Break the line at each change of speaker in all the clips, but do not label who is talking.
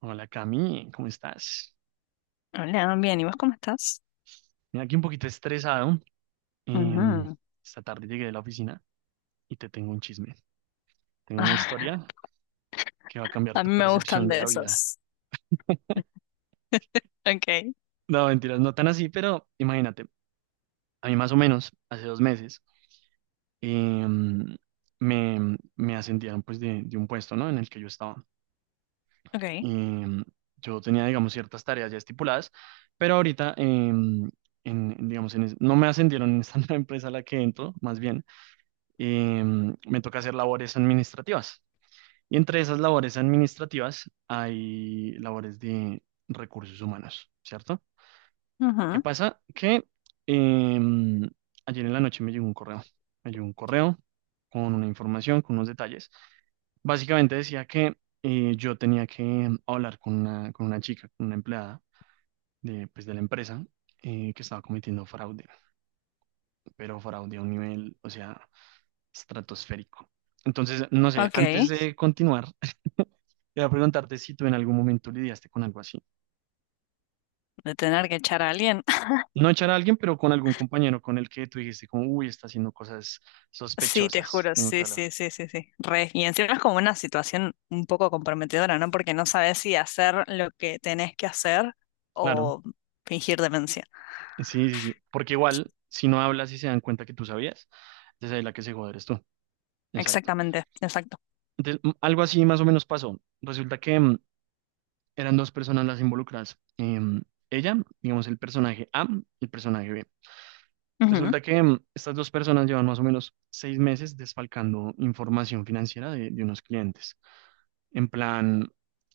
Hola Cami, ¿cómo estás?
Hola, bien, ¿y vos cómo estás?
Mira, aquí un poquito estresado. Em,
Ujú.
Esta tarde llegué de la oficina y te tengo un chisme. Tengo una
Ah,
historia que va a cambiar
a
tu
mí me
percepción
gustan
de
de
la vida.
esos. Okay,
No, mentiras, no tan así, pero imagínate, a mí más o menos, hace 2 meses, em, me ascendieron pues de un puesto, ¿no? En el que yo estaba.
okay.
em, yo tenía, digamos, ciertas tareas ya estipuladas, pero ahorita, em, en, digamos, en es- no me ascendieron en esta nueva empresa a la que entro, más bien, me toca hacer labores administrativas. Y entre esas labores administrativas hay labores de recursos humanos, ¿cierto? ¿Qué
Ujú.
pasa? Que em, ayer en la noche me llegó un correo. Me llegó un correo con una información, con unos detalles. Básicamente decía que yo tenía que hablar con una chica, con una empleada de, pues, de la empresa que estaba cometiendo fraude, pero fraude a un nivel, o sea, estratosférico. Entonces, no sé, antes
Okay,
de continuar, quería preguntarte si tú en algún momento lidiaste con algo así.
de tener que echar a alguien.
No echar a alguien, pero con algún compañero con el que tú dijiste, como, uy, está haciendo cosas
Sí, te
sospechosas,
juro,
tengo que
sí,
hablar.
sí, sí, sí, sí. Re. Y encima es como una situación un poco comprometedora, ¿no? Porque no sabes si hacer lo que tenés que hacer
Claro,
o fingir demencia.
sí, sí, sí. Porque igual, si no hablas y se dan cuenta que tú sabías, entonces ahí la que se joder eres tú. Exacto.
Exactamente, exacto.
Entonces, algo así más o menos pasó. Resulta que eran dos personas las involucradas. Ella, digamos, el personaje A, el personaje B.
Ujú.
Resulta que estas dos personas llevan más o menos 6 meses desfalcando información financiera de unos clientes. En plan,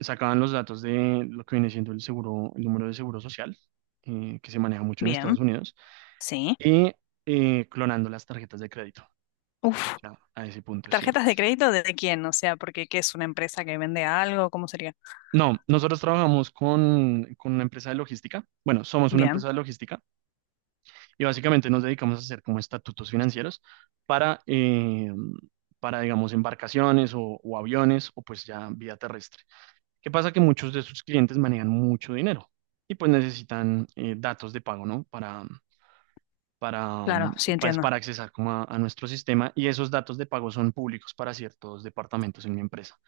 sacaban los datos de lo que viene siendo el seguro, el número de seguro social, que se maneja mucho en Estados
Bien,
Unidos,
sí.
y clonando las tarjetas de crédito. O
Uf,
sea, a ese punto, sí.
¿tarjetas de crédito de quién? O sea, porque ¿qué es una empresa que vende algo? ¿Cómo sería?
No, nosotros trabajamos con una empresa de logística. Bueno, somos una
Bien,
empresa de logística y básicamente nos dedicamos a hacer como estatutos financieros para, eh, para digamos, embarcaciones o, aviones o pues ya vía terrestre. ¿Qué pasa? Que muchos de sus clientes manejan mucho dinero y pues necesitan datos de pago, ¿no? Para, mm,
claro, sí
pues,
entiendo.
para accesar como a nuestro sistema, y esos datos de pago son públicos para ciertos departamentos en mi empresa.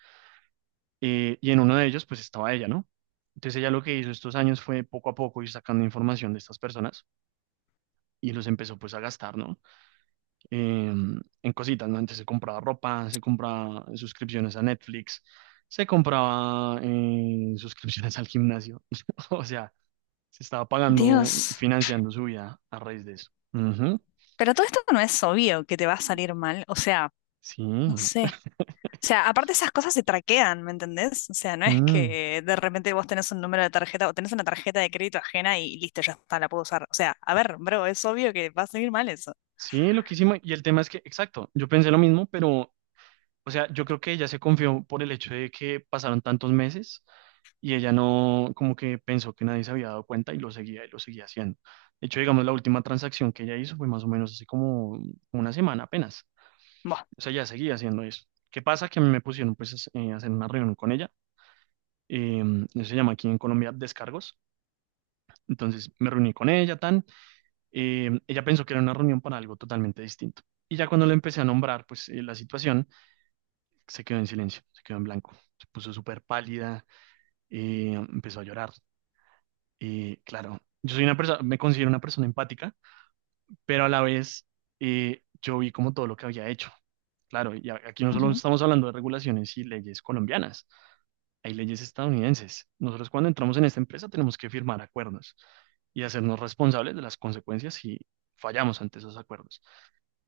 Y en uno de ellos pues estaba ella, ¿no? Entonces ella lo que hizo estos años fue poco a poco ir sacando información de estas personas y los empezó pues a gastar, ¿no? Eh, en cositas, ¿no? Antes se compraba ropa, se compraba suscripciones a Netflix, se compraba suscripciones al gimnasio, o sea, se estaba pagando y
Dios,
financiando su vida a raíz de eso. Ujú.
pero todo esto no es obvio que te va a salir mal, o sea,
Sí.
no sé. O sea, aparte esas cosas se traquean, ¿me entendés? O sea, no es
Mm.
que de repente vos tenés un número de tarjeta o tenés una tarjeta de crédito ajena y listo, ya está, la puedo usar. O sea, a ver, bro, es obvio que va a salir mal eso.
Sí, loquísimo. Y el tema es que, exacto, yo pensé lo mismo, pero, o sea, yo creo que ella se confió por el hecho de que pasaron tantos meses y ella no, como que pensó que nadie se había dado cuenta y lo seguía haciendo. De hecho, digamos, la última transacción que ella hizo fue más o menos hace como una semana apenas.
Buah.
O sea, ya seguía haciendo eso. ¿Qué pasa? Que a mí me pusieron pues a hacer una reunión con ella. Eh, Eso se llama aquí en Colombia descargos. Entonces me reuní con ella, tan. Ella pensó que era una reunión para algo totalmente distinto. Y ya cuando lo empecé a nombrar, pues la situación se quedó en silencio, se quedó en blanco. Se puso súper pálida, empezó a llorar. Y claro, yo soy una persona, me considero una persona empática, pero a la vez yo vi como todo lo que había hecho. Claro, y aquí no solo
Ujú,
estamos hablando de regulaciones y leyes colombianas, hay leyes estadounidenses. Nosotros cuando entramos en esta empresa tenemos que firmar acuerdos y hacernos responsables de las consecuencias si fallamos ante esos acuerdos.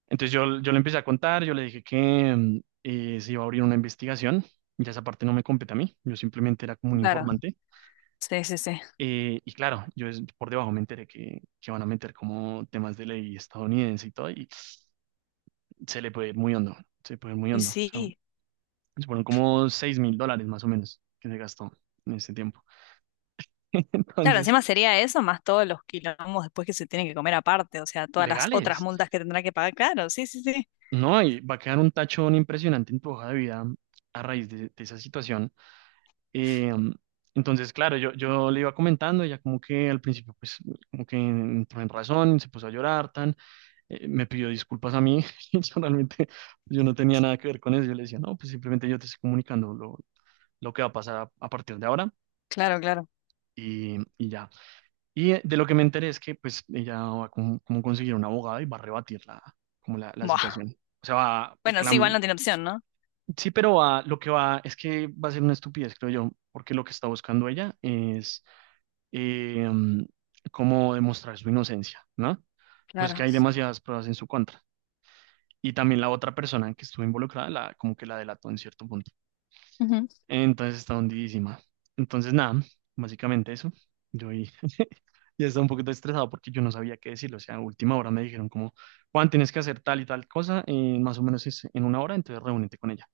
Entonces yo, le empecé a contar. Yo le dije que se iba a abrir una investigación, ya esa parte no me compete a mí, yo simplemente era como un
claro,
informante.
sí, sí, sí.
Y claro, por debajo me enteré que van a meter como temas de ley estadounidense y todo, y se le puede ir muy hondo, se le puede ir muy
Y
hondo. O sea,
sí,
fueron como $6.000 más o menos que se gastó en ese tiempo.
claro, encima sería eso más todos los quilombos después que se tienen que comer aparte, o sea, todas las otras
Legales,
multas que tendrá que pagar, claro, sí, sí, sí.
¿no? Y va a quedar un tachón impresionante en tu hoja de vida a raíz de esa situación. Eh, entonces, claro, yo, le iba comentando. Ella como que al principio, pues, como que entró en razón, se puso a llorar, tan, me pidió disculpas a mí, y yo realmente, yo no tenía nada que ver con eso, yo le decía, no, pues simplemente yo te estoy comunicando lo que va a pasar a partir de ahora.
Claro, claro.
Y ya. Y de lo que me enteré es que pues ella va a como, conseguir un abogado, y va a rebatir la, la
Buah.
situación. O sea, va, a
Bueno, sí, igual
clam
no tiene opción, ¿no?
Sí, pero va, lo que va es que va a ser una estupidez, creo yo, porque lo que está buscando ella es eh, mm, cómo demostrar su inocencia, ¿no? Pues que
Claro.
hay demasiadas pruebas en su contra. Y también la otra persona que estuvo involucrada, la, como que la delató en cierto punto. Entonces está hundidísima. Entonces, nada, básicamente eso. Yo ahí ya estaba un poquito estresado porque yo no sabía qué decirlo. O sea, a última hora me dijeron como, "Juan, tienes que hacer tal y tal cosa, más o menos es en una hora, entonces reúnete con ella".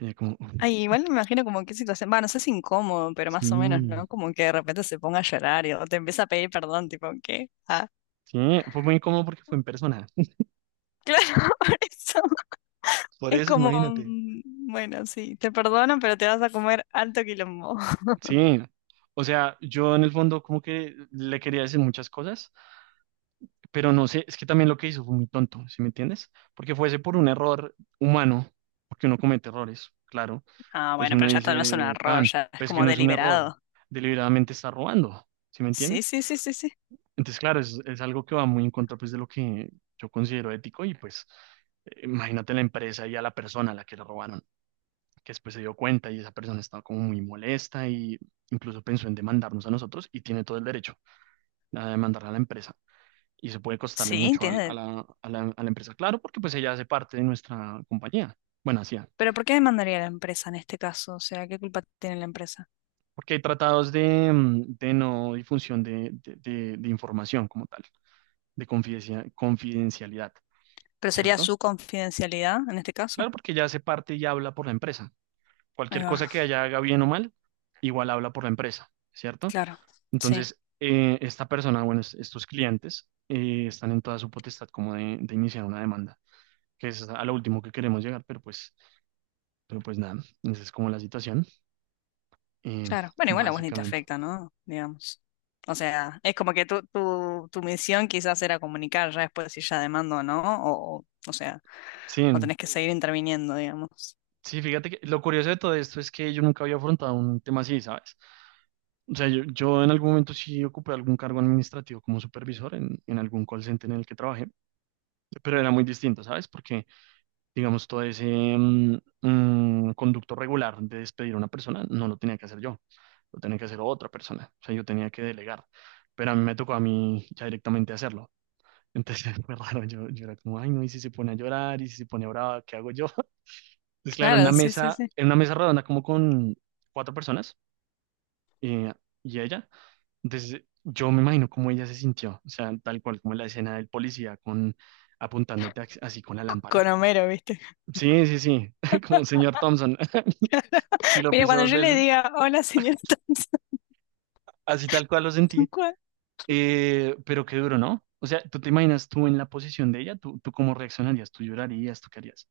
Y yo como, "Uf,
Ay, igual me imagino como qué situación, va, no sé si incómodo, pero más o menos,
sí".
¿no? Como que de repente se ponga a llorar y, o te empieza a pedir perdón, tipo, ¿qué? Ah,
Sí, fue muy incómodo porque fue en persona.
claro, por eso.
Por
Es
eso,
como,
imagínate.
mm, bueno, sí, te perdono, pero te vas a comer alto quilombo.
Sí. O sea, yo en el fondo como que le quería decir muchas cosas, pero no sé, es que también lo que hizo fue muy tonto, ¿sí me entiendes? Porque fuese por un error humano, porque uno comete errores, claro.
Ah,
Pues
bueno,
uno
pero ya esto no es un
dice,
error,
tan,
ya es
pues que
como
no es un error,
deliberado.
deliberadamente está robando, ¿sí me
Sí,
entiendes?
sí, sí, sí, sí.
Entonces, claro, es algo que va muy en contra pues de lo que yo considero ético, y pues imagínate la empresa y a la persona a la que le robaron, que después se dio cuenta, y esa persona estaba como muy molesta y incluso pensó en demandarnos a nosotros, y tiene todo el derecho a demandar a la empresa. Y eso puede costarle
Sí,
mucho al- a,
tiene.
la, a la- a la empresa, claro, porque pues ella hace parte de nuestra compañía. Bueno, hacía,
Pero ¿por qué demandaría la empresa en este caso? O sea, ¿qué culpa tiene la empresa?
porque hay tratados de no difusión de información como tal, de confidencialidad,
¿Pero sería
¿cierto?
su confidencialidad en este caso?
Claro, porque ella hace parte y habla por la empresa.
Ahí
Cualquier
va,
cosa que ella haga bien o mal, igual habla por la empresa, ¿cierto?
claro. Sí.
Entonces, esta persona, bueno, estos clientes están en toda su potestad como de, iniciar una demanda, que es a lo último que queremos llegar, pero pues, nada, esa es como la situación, eh,
Claro. Bueno, igual a vos ni te
básicamente.
afecta, ¿no? Digamos. O sea, es como que tu misión quizás era comunicar ya después si ya demando o no, o sea, o
Sí,
tenés que seguir interviniendo, digamos.
sí, fíjate que lo curioso de todo esto es que yo nunca había afrontado un tema así, ¿sabes? O sea, yo, en algún momento sí ocupé algún cargo administrativo como supervisor en algún call center en el que trabajé, pero era muy distinto, ¿sabes? Porque digamos, todo ese conducto regular de despedir a una persona, no lo tenía que hacer yo, lo tenía que hacer otra persona, o sea, yo tenía que delegar, pero a mí me tocó a mí ya directamente hacerlo. Entonces fue raro, yo, era como, ay no, y si se pone a llorar, y si se pone brava, ¿qué hago yo? Entonces, claro, en una
Claro, sí, sí,
mesa,
sí.
redonda como con cuatro personas eh, y ella, entonces yo me imagino cómo ella se sintió, o sea, tal cual como la escena del policía con apuntándote así con la
Con
lámpara.
Homero, ¿viste?
Sí, sí, sí, como el señor Thompson. Sí, lo
Mira,
piso
cuando
dos
yo le
veces,
diga, hola, señor Thompson",
así tal cual lo sentí,
¿cuál?
pero qué duro, ¿no? O sea, ¿tú te imaginas tú en la posición de ella? ¿Tú, tú cómo reaccionarías? ¿Tú llorarías? ¿Tú qué harías?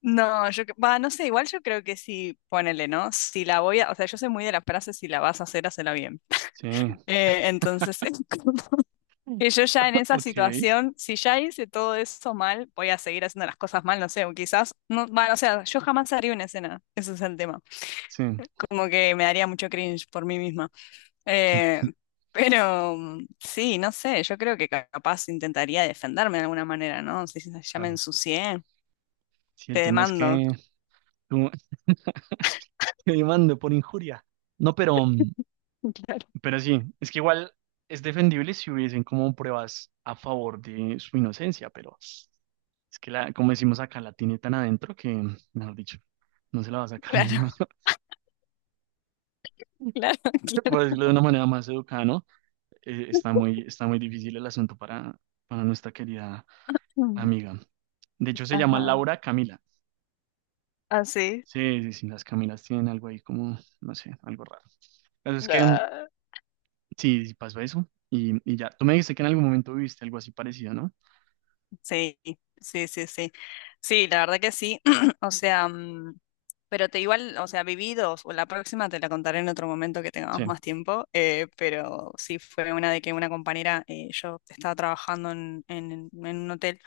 No, yo, va, no sé, igual yo creo que sí, ponele, ¿no? Si la voy a, o sea, yo soy muy de las frases, si la vas a hacer, hacela bien.
Sí,
Entonces, que yo ya en esa
ok,
situación, si ya hice todo eso mal, voy a seguir haciendo las cosas mal, no sé, o quizás, no, bueno, o sea, yo jamás haría una escena, ese es el tema.
sí,
Como que me daría mucho cringe por mí misma. Eh, pero mm, sí, no sé, yo creo que capaz intentaría defenderme de alguna manera, ¿no? Si ya me
claro.
ensucié,
Sí,
te
el tema es
demando.
que tú te demando por injuria. No, pero, mm,
Claro,
pero sí, es que igual es defendible si hubiesen como pruebas a favor de su inocencia, pero es que la, como decimos acá, la tiene tan adentro que, mejor dicho, no se la va a sacar ni en
claro,
medio,
claro, claro.
por decirlo de una manera más educada, ¿no? Está muy, difícil el asunto para nuestra querida
Mm.
amiga. De hecho, se llama
Ajá,
Laura Camila.
así.
Sí, sí, sí, las Camilas tienen algo ahí como, no sé, algo raro. Pero es que sí, sí pasó eso, y ya. Tú me dijiste que en algún momento viviste algo así parecido, ¿no?
Sí, sí, sí, sí. Sí, la verdad que sí. O sea, mm, pero te igual, o sea, viví dos, o la próxima te la contaré en otro momento que tengamos
Sí,
más tiempo, pero sí fue una de que una compañera, yo estaba trabajando en, en un hotel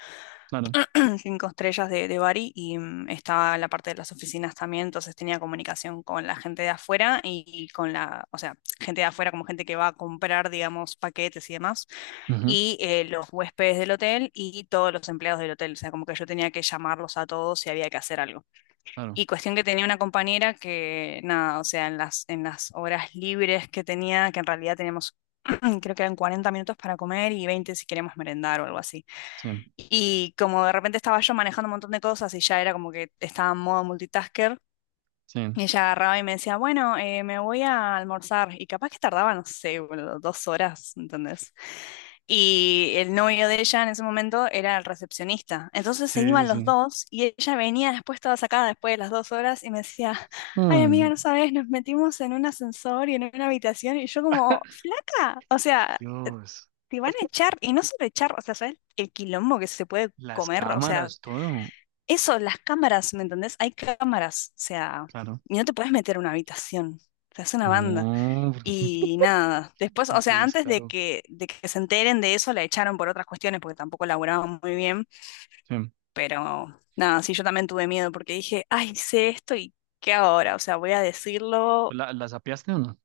claro.
cinco estrellas de Bari y mm, estaba la parte de las oficinas también, entonces tenía comunicación con la gente de afuera y con la, o sea, gente de afuera como gente que va a comprar, digamos, paquetes y demás
Ujú,
y los huéspedes del hotel y todos los empleados del hotel. O sea, como que yo tenía que llamarlos a todos si había que hacer algo.
claro.
Y cuestión que tenía una compañera que, nada, o sea, en las horas libres que tenía, que en realidad teníamos, creo que eran 40 minutos para comer y 20 si queríamos merendar o algo así.
Sí,
Y como de repente estaba yo manejando un montón de cosas y ya era como que estaba en modo multitasker,
sí,
y ella agarraba y me decía, bueno, me voy a almorzar. Y capaz que tardaba, no sé, boludo, dos horas, ¿entendés? Y el novio de ella en ese momento era el recepcionista. Entonces se
sí, sí,
iban los
sí.
dos y ella venía después toda sacada después de las dos horas y me decía, ay amiga,
Mm.
no sabes, nos metimos en un ascensor y en una habitación y yo como, flaca, o sea,
Dios,
te van a echar y no solo echar, o sea, ¿sabes el quilombo que se puede
las
comer? O sea,
cámaras, todo.
eso, las cámaras, ¿me entendés? Hay cámaras, o sea,
Claro.
y no te puedes meter a una habitación, te hace una banda.
No,
Y nada, después, o
qué
sea, antes
descaro.
de que se enteren de eso, la echaron por otras cuestiones, porque tampoco laburaban muy bien,
Sí.
pero nada, sí, yo también tuve miedo, porque dije, ay, sé esto y ¿qué ahora? O sea, voy a decirlo.
¿Las apiaste o no?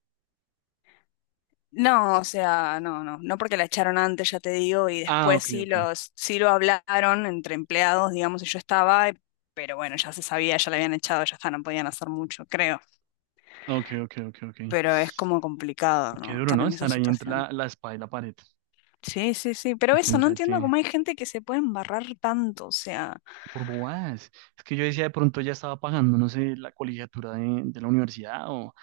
No, o sea, no, no, no porque la echaron antes, ya te digo, y
Ah,
después
ok,
sí
ok.
los, sí lo hablaron entre empleados, digamos, y yo estaba, pero bueno, ya se sabía, ya la habían echado, ya está, no podían hacer mucho, creo.
Ok, ok, ok, ok.
Pero es como complicado,
Qué
¿no?
duro,
Estar
¿no?
en esa
Estar ahí entre la,
situación.
la espada y la pared.
Sí, sí, sí, pero
Y que
eso,
no
no
sea el
entiendo
que...
cómo hay gente que se puede embarrar tanto, o sea,
Por bobadas. Es que yo decía, de pronto ya estaba pagando, no sé, la colegiatura de la universidad, o,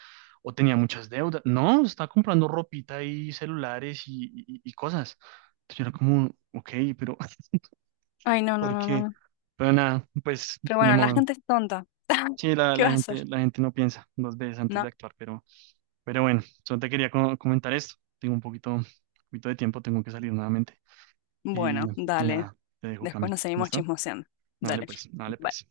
o tenía muchas deudas. No, estaba comprando ropita y celulares y cosas. Entonces yo era como, ok, pero
ay, no, no,
¿por
no, no,
qué?
no.
Pero nada, pues
Pero
ni
bueno, la
modo.
gente es tonta.
Sí, la,
¿Qué
la
va a hacer?
gente, la gente no piensa dos veces antes
No.
de actuar, pero bueno, solo te quería comentar esto. Tengo un poquito de tiempo, tengo que salir nuevamente.
Bueno,
Y, y
dale,
nada, te dejo,
después
Cami.
nos seguimos
¿Listo?
chismoseando.
Dale
Dale.
pues, dale pues.